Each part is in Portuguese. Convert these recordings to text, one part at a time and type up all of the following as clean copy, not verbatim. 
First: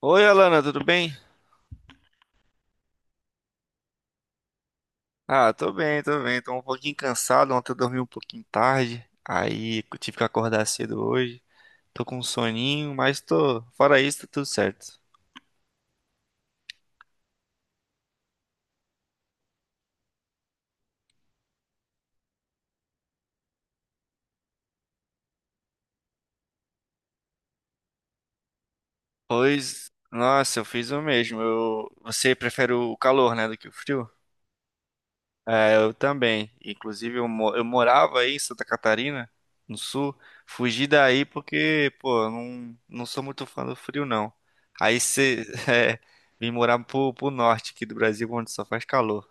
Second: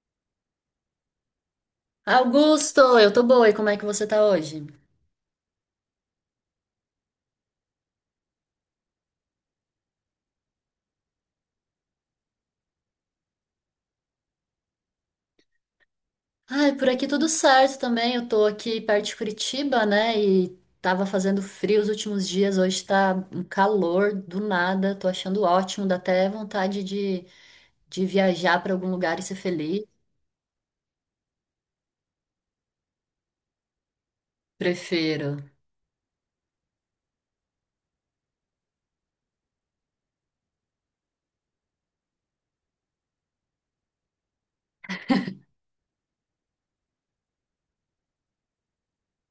Oi, Alana, tudo bem? Augusto, eu tô boa, e como é que você tá hoje? Ah, tô bem, tô bem. Tô um pouquinho cansado. Ontem eu dormi um pouquinho tarde. Aí eu tive que acordar cedo hoje. Tô com um soninho, mas tô. Fora isso, tá tudo certo. Ai, por aqui tudo certo também. Eu tô aqui perto de Curitiba, né? E tava fazendo frio os últimos dias, hoje tá um calor do nada, tô achando ótimo, dá até vontade de viajar pra algum lugar e ser feliz. Pois, nossa, eu fiz o mesmo. Você prefere o calor, né, do que o frio? Prefiro. É, eu também. Inclusive, eu morava aí em Santa Catarina, no sul. Fugi daí porque, pô, eu não sou muito fã do frio, não. Aí você. É, vim morar pro norte aqui do Brasil, onde só faz calor.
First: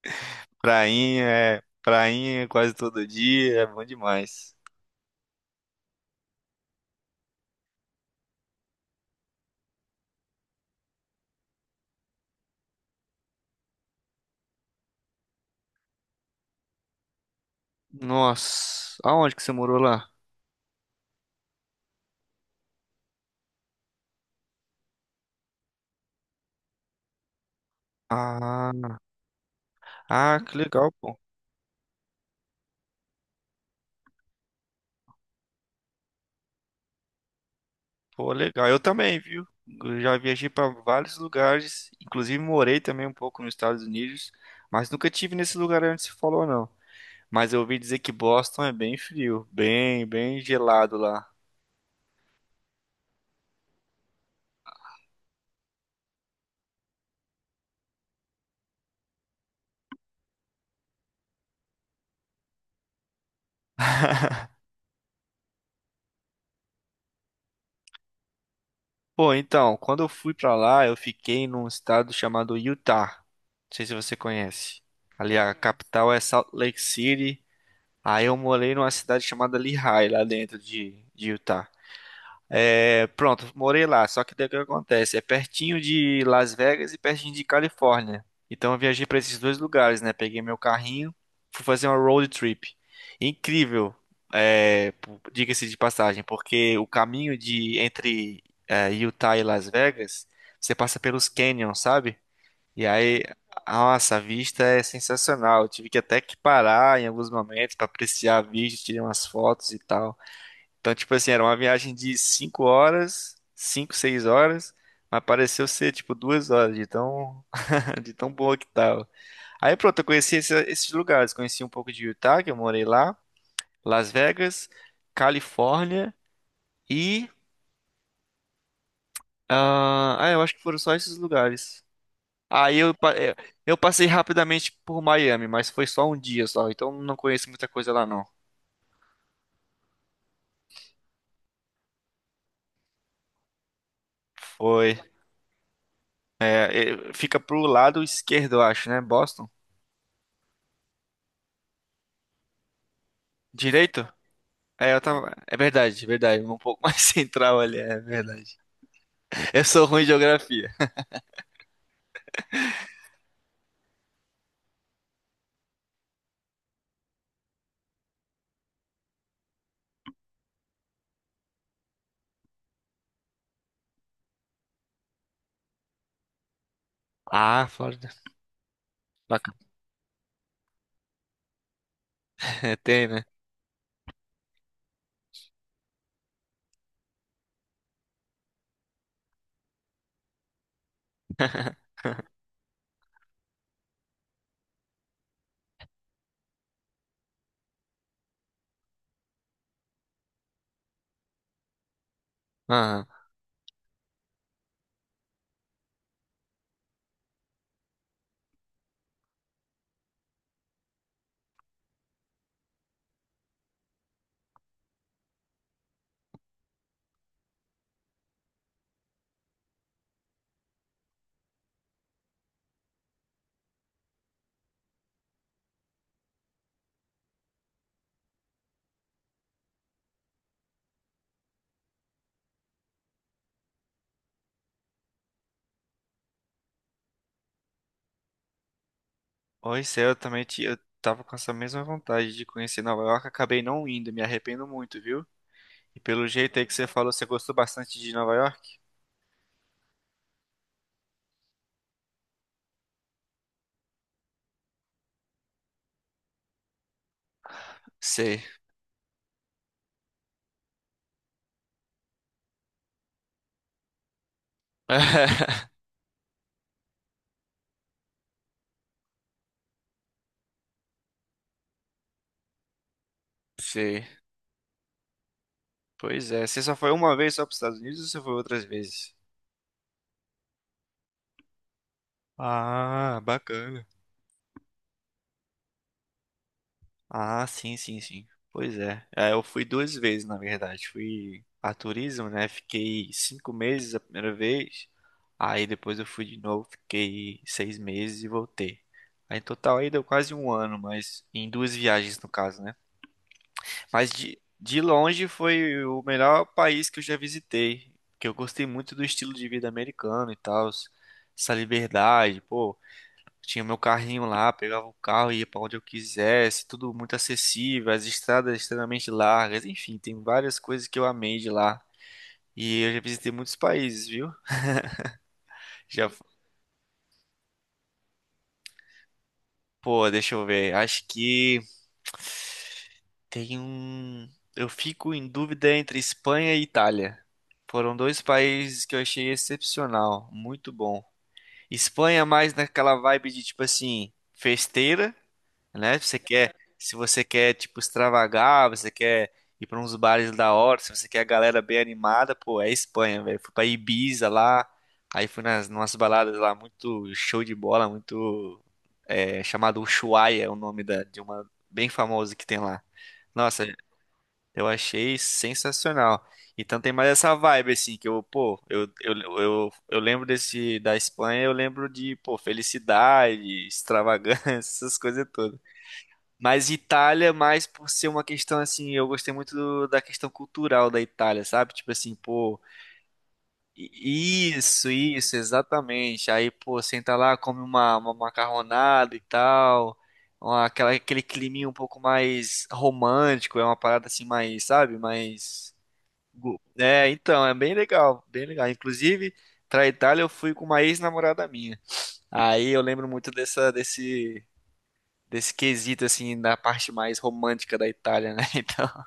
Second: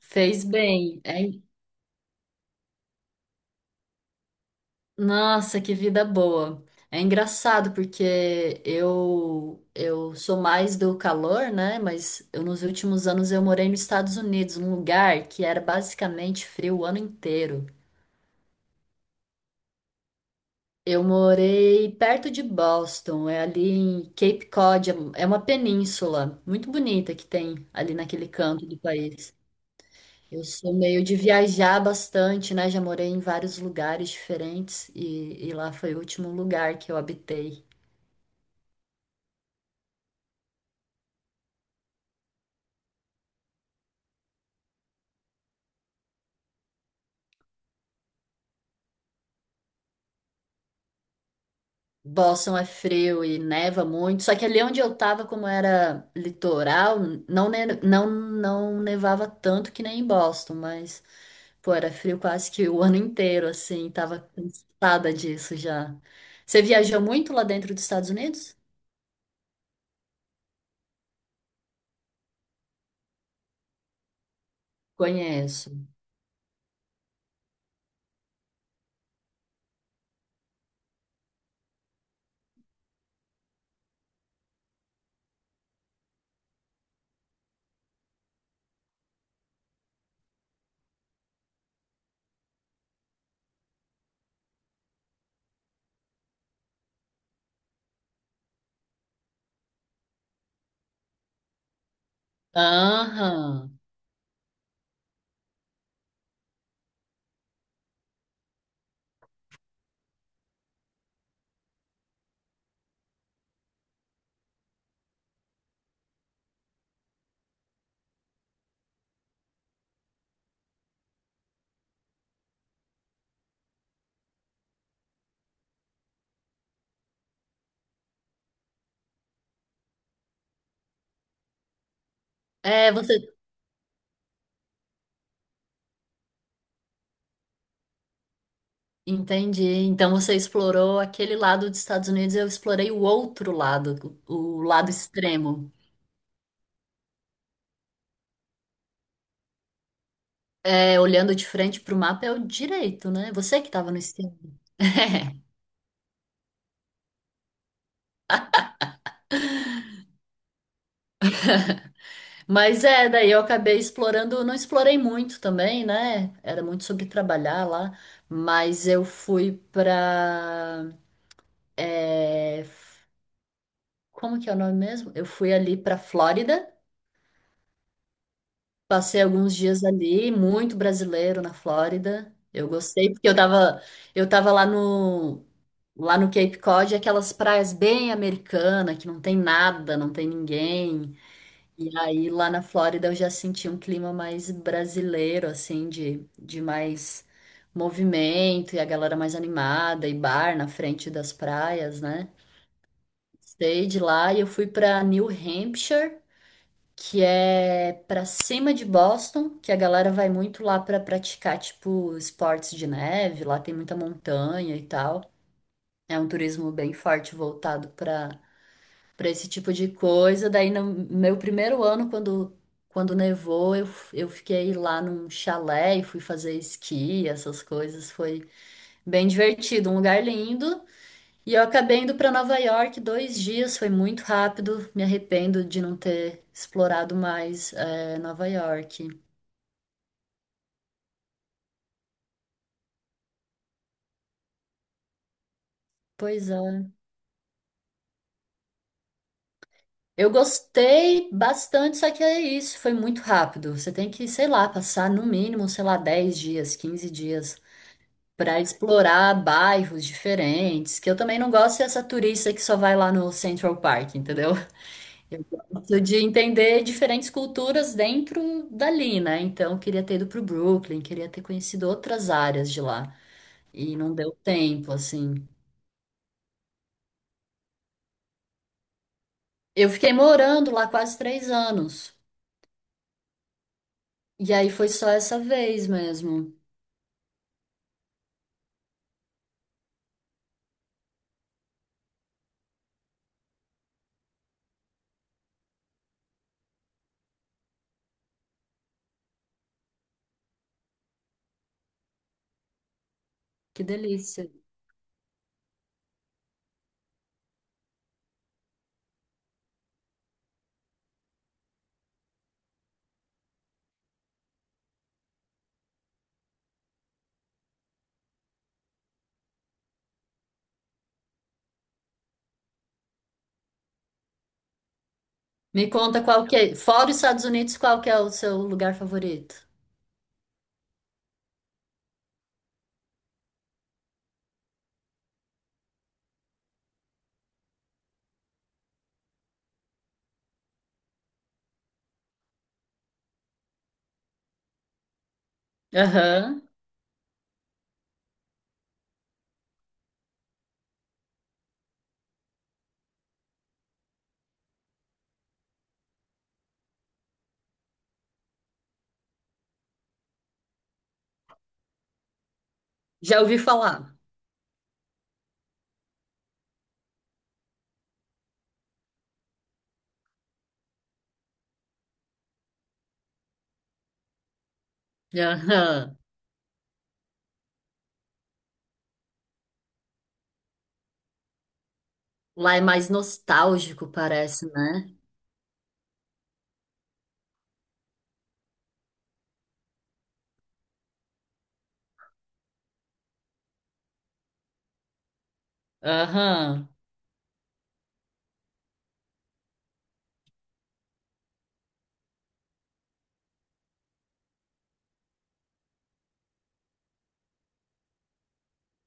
Fez bem. Prainha, É. é, prainha quase todo dia, é bom demais. Nossa, que vida boa. É engraçado porque eu sou mais do calor, né? Mas eu, nos últimos anos eu morei nos Estados Unidos, num lugar que era basicamente frio o ano inteiro. Nossa, aonde que você morou lá? Eu morei perto de Boston, é ali em Cape Cod, é uma península muito bonita que tem ali naquele canto Ah, do país. ah, Eu que sou legal, meio de pô. viajar bastante, né? Já morei em vários lugares diferentes e lá foi o último lugar que eu habitei. Pô, legal. Eu também, viu? Eu já viajei para vários lugares, inclusive morei também um pouco nos Estados Unidos, mas nunca tive nesse lugar onde se falou, não. Mas eu ouvi dizer que Boston é bem frio, bem gelado lá. Boston é frio e neva muito, só que ali onde eu tava, como era litoral, não nevava tanto que nem em Boston, mas, pô, era frio quase que o ano inteiro, assim, tava cansada disso já. Você viajou muito lá dentro dos Estados Unidos? Pô, então, quando eu fui pra lá, eu fiquei num estado chamado Utah. Não sei se você conhece. Ali a Conheço. capital é Salt Lake City. Aí eu morei numa cidade chamada Lehigh, lá dentro de Utah. É, pronto, morei lá. Só que daí o que acontece? É pertinho de Las Vegas e pertinho de Califórnia. Então eu viajei para esses dois lugares, né? Peguei meu carrinho, fui fazer uma road trip. Incrível, diga-se de passagem, porque o caminho de entre Utah e Las Vegas, você passa pelos canyons, sabe? E aí, Aham. nossa, a vista é sensacional. Eu tive que até que parar em alguns momentos para apreciar a vista, tirei umas fotos e tal. Então, tipo assim, era uma viagem de 5 horas, 5, 6 horas, mas pareceu ser tipo 2 horas de de tão boa que tava. Aí pronto, eu conheci esses lugares, conheci um pouco de Utah, que eu morei lá, Las Vegas, Califórnia e eu acho que foram só esses lugares. Aí É, eu, pa- você. eh, eu passei rapidamente por Miami, mas foi só um dia só, então não conheço muita coisa lá não. Entendi. Então você explorou aquele lado dos Estados Unidos, eu explorei o outro lado, o lado Foi. extremo. É, fica pro lado esquerdo, eu acho, né? Boston. É, olhando de frente pro mapa é o direito, né? Você que estava no Direito? esquerdo. É, eu tava... é verdade, é verdade. Um pouco mais central ali, é verdade. Eu sou ruim de geografia. Mas é, daí eu acabei explorando, não explorei muito também, né? Era muito sobre trabalhar lá, mas eu fui pra. é, Como que é o nome mesmo? Eu fui ali pra Flórida, Ah, Flórida. passei alguns Bacana. dias ali, muito brasileiro na Flórida. Eu Tem, gostei né? porque eu tava lá no Cape Cod, aquelas praias bem americanas, que não tem nada, não tem ninguém. E aí lá na Flórida eu já senti um clima mais brasileiro, assim, de mais movimento e a galera mais animada e bar na frente das praias, né? Aham. Stay de lá e eu fui pra New Hampshire, que é pra cima de Boston, que a galera vai muito lá pra praticar, tipo, esportes de neve, lá tem muita montanha e tal. É um turismo bem forte voltado pra para esse tipo de coisa. Daí no meu primeiro ano, quando nevou, eu fiquei lá num chalé e fui fazer esqui, essas coisas. Foi bem divertido, um lugar lindo. E eu acabei indo para Nova York 2 dias, foi muito rápido. Me arrependo de não ter explorado mais Nova York. Oi, céu, eu também eu tava com essa mesma vontade de conhecer Nova York, acabei não indo, me arrependo muito, viu? E pelo Pois jeito aí que você é. falou, você gostou bastante de Nova York? Eu gostei bastante, só que é isso, foi muito rápido. Você tem que, sei lá, passar no mínimo, sei lá, 10 dias, 15 dias Sei. para explorar bairros diferentes, que eu também não gosto dessa turista que só vai lá no Central Park, entendeu? Eu gosto de entender diferentes culturas dentro dali, né? Então, eu queria ter ido pro Brooklyn, queria ter conhecido outras áreas de lá, e Sei. não deu tempo, assim. Pois é, você só foi uma vez só para os Estados Unidos ou você foi outras vezes? Eu fiquei morando lá quase 3 anos, Ah, bacana. e aí foi só essa vez mesmo. Ah, sim, sim, sim. Pois é. É, eu fui 2 vezes, na verdade. Fui a turismo, né? Fiquei 5 meses a primeira vez. Aí depois eu fui de novo, fiquei 6 meses e voltei. Aí, em total aí deu quase um ano, mas em duas viagens no caso, né? Que Mas de, delícia. de longe foi o melhor país que eu já visitei, porque eu gostei muito do estilo de vida americano e tal, essa liberdade, pô. Tinha meu carrinho lá, pegava o carro e ia pra onde eu quisesse, tudo muito acessível, as estradas extremamente largas, enfim, tem várias coisas que eu amei de lá. E eu já visitei muitos países, viu? Me Já, conta qual que é, fora os Estados Unidos, qual que é o seu lugar favorito? pô, deixa eu ver. Acho que tem um. Eu fico em dúvida entre Espanha e Itália. Foram dois países que eu achei excepcional, muito bom. Espanha é mais naquela vibe de tipo assim, festeira, né? Se você quer, Aham. se você quer, tipo, extravagar, você quer ir pra uns bares da hora, se você quer a galera bem animada, pô, é Espanha, velho. Fui pra Ibiza lá, aí fui nas nossas baladas lá, muito show de bola, chamado Ushuaia, é o nome de uma bem famosa que tem lá. Já ouvi Nossa, falar. eu achei sensacional. Então tem mais essa vibe assim que eu, pô, eu lembro desse da Espanha, eu lembro de, pô, felicidade, extravagância, essas coisas todas. Aham. Mas Itália, mais por ser uma questão assim, eu gostei muito da questão cultural da Itália, sabe? Tipo assim, pô, Lá é mais nostálgico, i- parece, isso, né? isso, exatamente. Aí, pô, senta lá, come uma macarronada e tal, aquele climinha um pouco mais romântico, é uma parada assim, mais, sabe? Mais. Aham. É, então, é bem legal, bem legal. Inclusive, pra Itália eu fui com uma ex-namorada minha. Aí eu lembro muito desse quesito, assim, da parte mais romântica da Itália, né? Então,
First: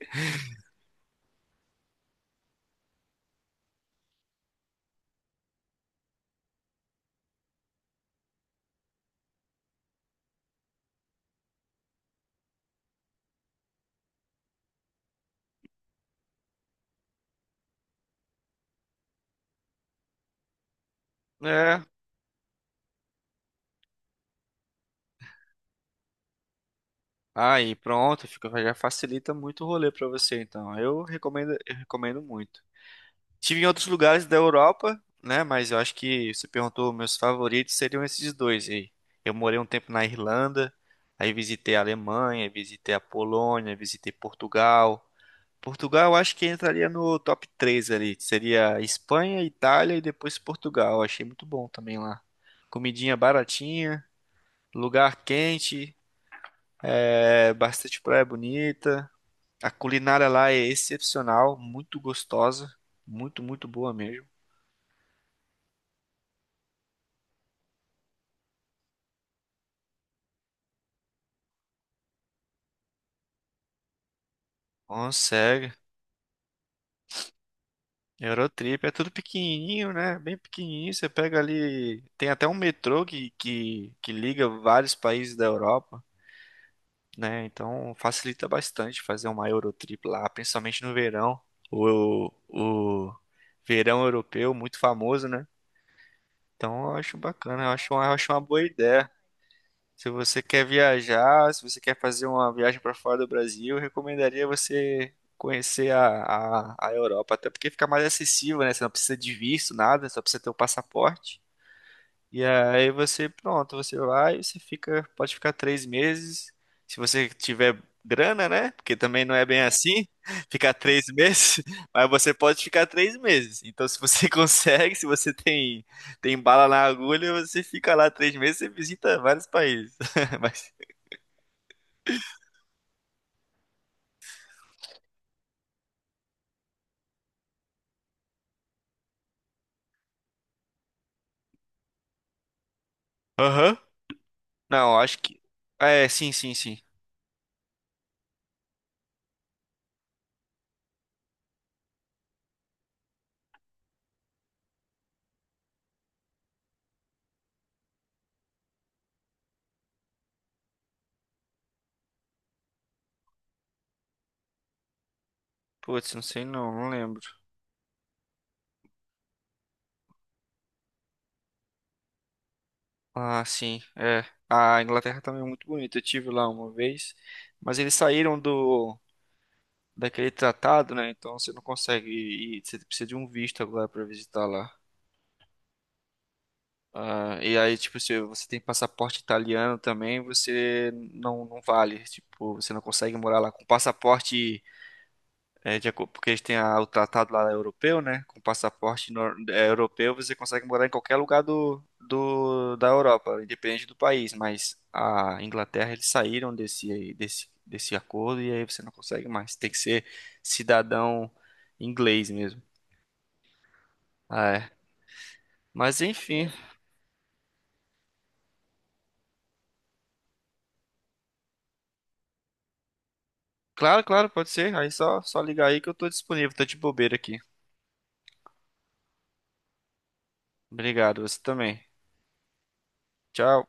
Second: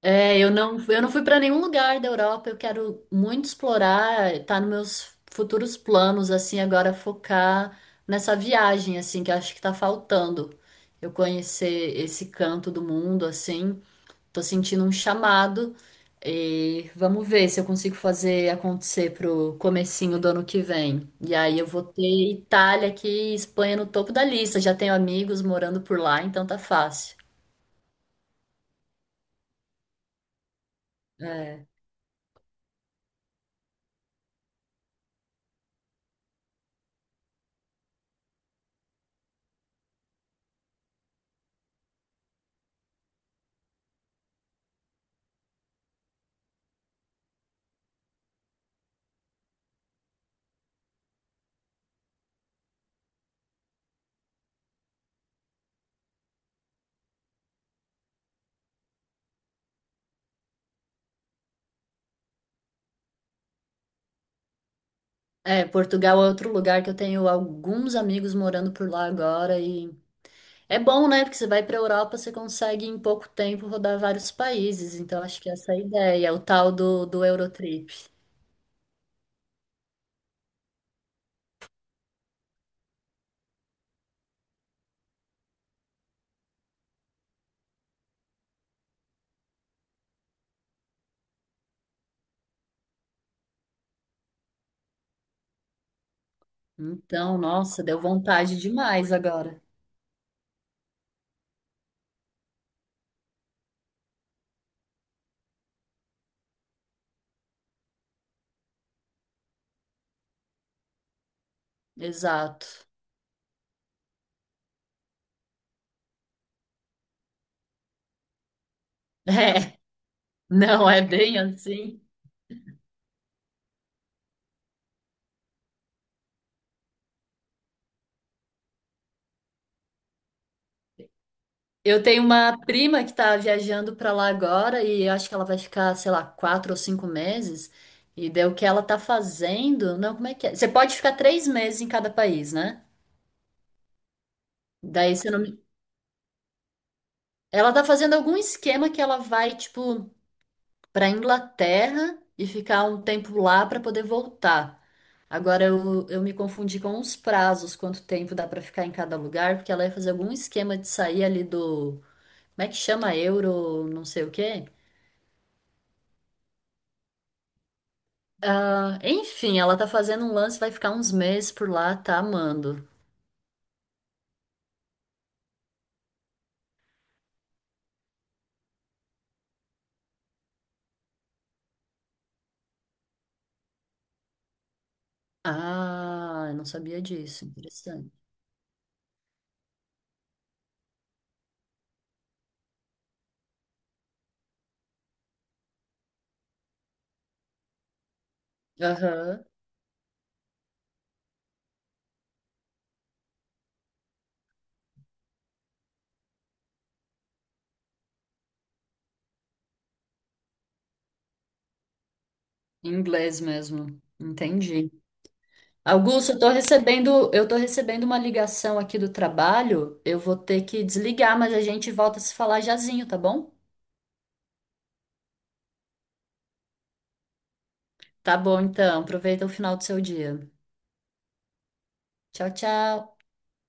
É, eu não fui para nenhum lugar da Europa. Eu quero muito explorar, tá nos meus futuros planos, assim, agora focar nessa viagem, assim, que eu acho que tá faltando. Eu conhecer esse canto do mundo, assim. Tô sentindo um chamado e vamos ver se eu consigo fazer acontecer pro comecinho do ano que vem. E aí eu é. vou ter Itália aqui e Espanha no topo da lista. Já tenho amigos morando por lá, então tá fácil. Aí, pronto, já facilita muito o rolê pra você, então. É. Eu recomendo muito. Tive em outros lugares da Europa, né? Mas eu acho que você perguntou meus favoritos seriam esses dois aí. Eu morei um tempo na Irlanda, aí visitei a Alemanha, visitei a Polônia, visitei Portugal. Portugal, eu acho que entraria no top 3 ali. Seria Espanha, Itália e depois Portugal. Eu achei muito bom também lá. Comidinha baratinha, lugar quente, bastante praia bonita. A culinária lá é excepcional, muito gostosa, muito, muito boa mesmo. É, Portugal é outro lugar que eu tenho alguns amigos morando por lá agora e é bom, né? Porque você vai para Europa, você consegue em pouco tempo rodar vários países. Então acho que essa Consegue. é a ideia, o tal do Eurotrip. Eurotrip é tudo pequenininho, né? Bem pequenininho. Você pega ali. Tem até um metrô que liga vários países da Europa, né? Então facilita bastante fazer uma Eurotrip lá, principalmente no verão. O verão europeu, muito famoso, né? Então eu acho Então, bacana, eu nossa, acho deu uma, eu acho uma vontade boa ideia. demais agora. Se você quer viajar, se você quer fazer uma viagem para fora do Brasil, eu recomendaria você conhecer a Europa, até porque fica mais acessível, né? Você não precisa de visto, nada, só precisa ter o passaporte. E Exato. aí você, pronto, você vai, você fica, pode ficar 3 meses, se você tiver grana, né? Porque também não é bem É, assim, ficar não é três bem meses, assim. mas você pode ficar 3 meses. Então, se você consegue, se você tem bala na agulha, você fica lá 3 meses e visita vários países. Mas, Eu tenho uma prima que tá viajando pra lá agora e eu acho que ela vai ficar, sei lá, 4 ou 5 meses. E daí o que ela tá fazendo? Não, como é que é? Você pode ficar 3 meses em cada país, né? aham. Não, Daí acho você que, não. me- ah, é, sim, sim, sim. Ela tá fazendo algum esquema que ela vai, tipo, pra Inglaterra e ficar um tempo lá pra poder voltar. Agora eu me confundi com os prazos, quanto tempo dá pra ficar em cada lugar, porque ela ia fazer algum esquema de sair ali do. Como é que chama euro, não sei o quê? Putz, não sei não, não lembro. Ah, enfim, ela tá fazendo um lance, vai ficar uns meses por lá, tá amando. Ah, sim, é. A Inglaterra também é muito bonita. Eu tive lá uma vez, mas eles saíram do daquele tratado, né? Então você não consegue ir, você precisa de um visto agora para visitar lá. Ah, eu não sabia Ah, disso. e aí, tipo, Interessante. se você tem passaporte italiano também, você não vale. Tipo, você não consegue morar lá com passaporte, de acordo, porque eles têm o tratado lá europeu, né? Com passaporte Aham. Europeu, você consegue morar em qualquer lugar da Europa, independente do país. Mas a Inglaterra, eles saíram desse acordo e aí você não consegue mais. Tem que ser cidadão inglês mesmo. Em Inglês mesmo. Ah, é. Entendi. Mas Augusto, enfim. Eu tô recebendo uma ligação aqui do trabalho. Eu vou ter que desligar, mas a gente volta a se falar jazinho, tá bom? Claro, claro, pode ser. Aí só ligar aí que eu tô disponível. Tô de bobeira aqui. Tá bom, então. Aproveita o final do seu dia. Obrigado, você também. Tchau, tchau. Tchau.